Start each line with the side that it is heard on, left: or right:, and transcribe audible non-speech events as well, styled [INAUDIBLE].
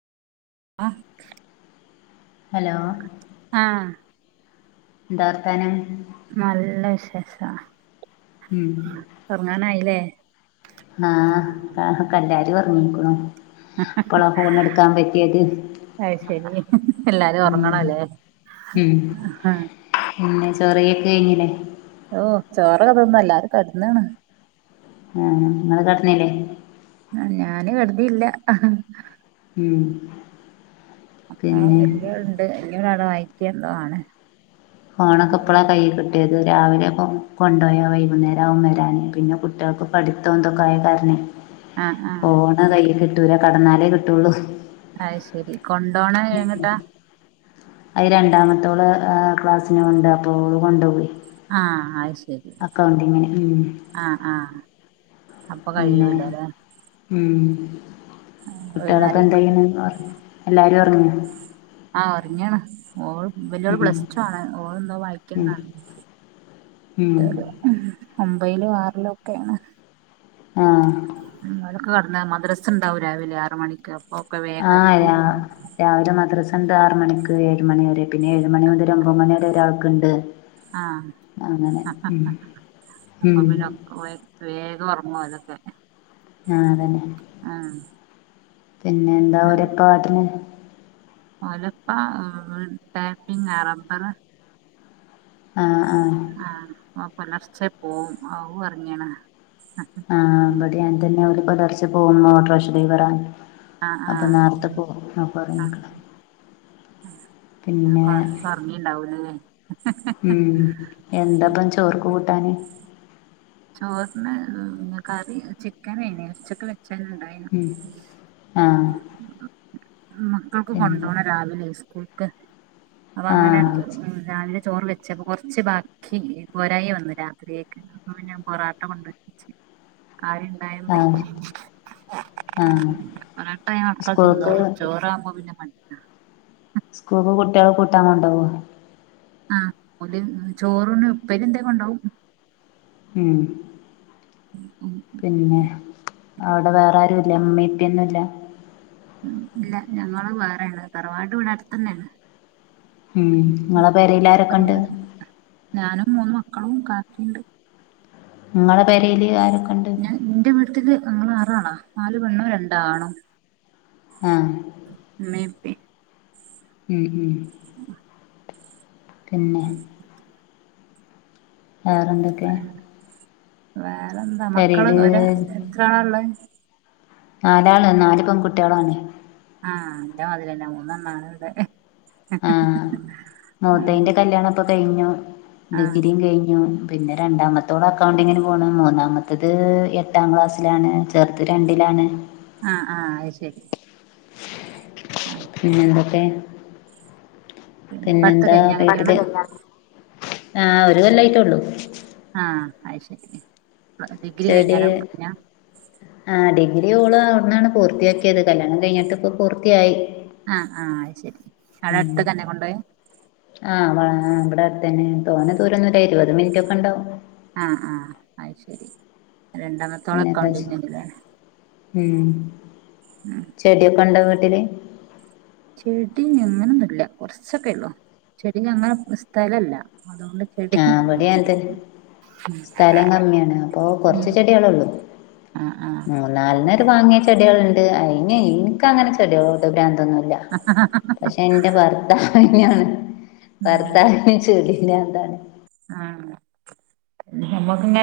right: ആഹ്
left: hello
right: ആഹ്
left: എന്താ വർത്താനം
right: രെസാ
left: ഉം
right: തുറങ്ങാനായില്ലേ
left: ആഹ് കല്ലാരി പറഞ്ഞിക്കുണ് ഇപ്പളാ ഫോണെടുക്കാൻ പറ്റിയത്
right: അത് ശരി എല്ലാരും
left: ഉം
right: ഉറങ്ങണം അല്ലേ
left: ഉം പിന്നെ ചോറൊക്കെ കഴിച്ച് കഴിഞ്ഞില്ലേ
right: ഓ ചോറൊക്കെ തിന്ന് എല്ലാരും കെടന്നേണ്
left: ആഹ് ഇങ്ങള് കിടന്നില്ലേ
right: ആഹ് ഞാന് കട്ന്നില്യ
left: ഉമ്
right: അക്കാ വല്ല്യ ണ്ട് വല്ല്യ ഓൾ വായിക്ക്ണ്ട് ആടെ
left: ഫോണൊക്കെ ഇപ്പളാ കൈ കിട്ടിയത് രാവിലെ കൊണ്ടോയ വൈകുന്നേരാവും വരാന് പിന്നെ കുട്ട്യാ പം പഠിത്തം ന്തൊക്കായ കാരണെ
right: ആഹ് ആഹ്
left: ഫോൺ കൈൽ കിട്ടൂല കട്ന്നാലേ കിട്ടുള്ളൂ
right: അഹ് ശെരി കൊണ്ടോണ എങ്ങട്ടാ?
left: അയ് രണ്ടാമത്തോള് ഏഹ് ക്ലാസ്സിന് പോണ്ട് അപ്പോ ഓൾ കൊണ്ടോവെ
right: ആഹ അത് ശരി
left: ഉം
right: ആഹ ആഹ അപ്പൊ
left: പിന്നെ
right: കഴിയൂലല്ലെ
left: ഉം കുട്ടികളൊക്കെ എന്തെയ്യുന്നു എല്ലാരും ഉറങ്ങിയോ
right: ഓൾ വല്യാള്
left: ഉം
right: പ്ലസ് ടു ആണ് ഓൾ എന്തോ
left: ഉം
right: വായിക്കുന്നാണ്
left: ഉം
right: [UNINTELLIGIBLE] ഉം ഒമ്പയിലും ആറിലും ഒക്കെയാണ്
left: ആഹ്
right: ഉം അതൊക്കെ കടന്നെ മദ്രസുണ്ടാവും രാവിലെ ആറ് മണിക്ക് ഒക്കെ വേഗം
left: ആഹ്
right: കെടക്കും
left: രാ രാവിലെ മദ്രസ് രണ്ട് ആറ് മണിക്ക് ഏഴ് മണി വരെ പിന്നെ ഏഴ് മണി മുതൽ ഒൻമ്പത് മണിവരെ ഒരാൾക്കുണ്ട്
right: ആഹ്
left: അങ്ങനെ ഉം
right: അപ്പ
left: ഉം
right: പിന്ന വേഗം [UNINTELLIGIBLE] [UNINTELLIGIBLE]
left: ആ അതന്നെ
right: ആഹ്
left: പിന്നെ എന്താ [UNINTELLIGIBLE]
right: [UNINTELLIGIBLE]
left: ആഹ് ആഹ്
right: ആ ഓ പൊലർച്ചെ പോവും [UNINTELLIGIBLE]
left: ആഹ് ഇവിടെം അതെന്നെ അവര് പുലർച്ചെ പോകുമ്പോ ഓട്ടോറിക്ഷാ ഡ്രൈവറാണ് അപ്പൊ
right: ആഹ്
left: നേരത്തെ പോവും അപ്പറങ്ങി നിക്കണം
right: ആ പറ പറഞ്ഞിണ്ടാവൂലേ
left: ഉം എന്താപ്പം ചോർക്ക് കൂട്ടാന്
right: ചോറിന് കറി ചിക്കൻ വേണേ ഉച്ചക്ക് വെ ച്ചെണ്ടായിനു
left: ഉം ആഹ്
right: മക്കൾക്ക്
left: പിന്നെ
right: കൊണ്ടുപോണം രാവിലെ സ്കൂൾക്ക് അപ്പൊ
left: ആ
right: അങ്ങനെ ഉം രാവിലെ ചോറ് വെച്ചപ്പം കൊറച്ച് ബാക്കി പോരായി വന്നു രാത്രിയേക്ക് പിന്നെ പൊറാട്ട കൊണ്ട് വച്ച് ആരു ഇണ്ടായും
left: ആ
right: പറ്റി
left: ആ
right: [UNINTELLIGIBLE] പെറോട്ടയാ
left: സ്കൂൾക്ക്
right: തിന്നാല് ചോറാവുമ്പോ പിന്നെ മടിക്കും
left: സ്കൂള് കുട്ടികൾ കൂട്ടാൻ കൊണ്ടോവും
right: ആഹ് [UNINTELLIGIBLE] ചോറിന് ഉപ്പരി എന്തേലും കൊണ്ടോവും
left: ഉം അവിടെ വേറെ ആരുല്ലാ അമ്മേം അനിയത്തിന്നുല്ല
right: ഇല്ല ഞങ്ങള് വേറെയാണ് തറവാട് ഇവിട അടുത്തന്നെയാണ്
left: ഉം നിങ്ങളെ പെരേല് ആരൊക്കൊണ്ട്
right: ഞാനും മൂന്ന് മക്കളും കാക്കിണ്ട്
left: നിങ്ങളെ പെരേല് ആരക്കൊണ്ട്
right: ങ്ങള് ആറാണോ നാല് പെണ്ണും രണ്ട് ആണും
left: ആ
right: [UNINTELLIGIBLE]
left: ഉം ഉം പിന്നെ വേറെ എന്തൊക്കെ
right: വേറെ എന്താ
left: പെരയിൽ
right: മക്കള് ഒര് എത്രാളാ ഒള്ളേ
left: നാലാള് നാല് പെൺകുട്ടികളാണ്
right: ആഹ് എന്റെ മതിലെന്നാ മൂന്നെണ്ണാണ് ഇവിടെ
left: ആഹ്
right: ആഹ്
left: മൂത്തയിന്റെ കല്യാണം ഇപ്പൊ കഴിഞ്ഞു
right: ആഹ്
left: ഡിഗ്രീം കഴിഞ്ഞു പിന്നെ രണ്ടാമത്തോള് അക്കൗണ്ടിങ്ങിന് പോണ് മൂന്നാമത്തത് എട്ടാം ക്ലാസ്സിലാണ് ചെർത് രണ്ടിലാണ്
right: ആഹ് ആഹ് അത് ശരി ആഹ്
left: പിന്നെ എന്തൊക്കെ
right: പിന്നെ ഇപ്പ അടുത്ത്
left: പിന്നെന്താ
right: കഴിഞ്ഞാ
left: വീട്ടില്
right: കല്യാണം
left: [UNINTELLIGIBLE] ആഹ് ഒരു കൊല്ലായിട്ടേ ഉള്ളു
right: ആഹ് അയ്ശരി
left: ചെടിയേ ആഹ് ഡിഗ്രി ഓള് അവിടന്നാണ് പൂർത്തിയാക്കിയത് കല്യാണം കഴിഞ്ഞിട്ട് ഇപ്പൊ പൂർത്തിയായി
right: ആഹ് ആഹ് ശരി അട അടുത്തു തന്നെ കൊണ്ട് പോയേ
left: ആഹ് ഇവിടെ അടുതന്നെ തോനാ ദൂരോന്നി ത്തെ ഇരുപത് മിനിറ്റൊക്കെണ്ടാവും
right: രണ്ടാമത്തോള ഒക്ക ഉണ്ടന്നല്ലേ
left: ഉം ചെടിയൊക്കെ ഉണ്ടോ വീട്ടില്
right: ചെടങ്ങനൊന്നും ഇല്ല കുറച്ചൊക്കെ ഉള്ളു ചെടി അങ്ങനെ സ്ഥലല്ല. അതുകൊണ്ട് ചെടി
left: ആഹ്വിടിയനത്ത സ്ഥലം കമ്മിയാണ് അപ്പൊ കൊറച്ചു
right: ഉം
left: ചെടികള ഉള്ളു
right: ആഹ് ആഹ്
left: മൂന്നാലിനര് വാങ്ങിയ ചെടികളുണ്ട് അയി ഇനിക്ക അങ്ങനെ ചെടികള ന്ന പക്ഷെ എന്റെ ഭർത്താവിനാണ്
right: ഉം
left: ഭർത്താവി ചോലി ന്നെ എന്താണ്?
right: ആ നമ്മക്ക്ങ്ങ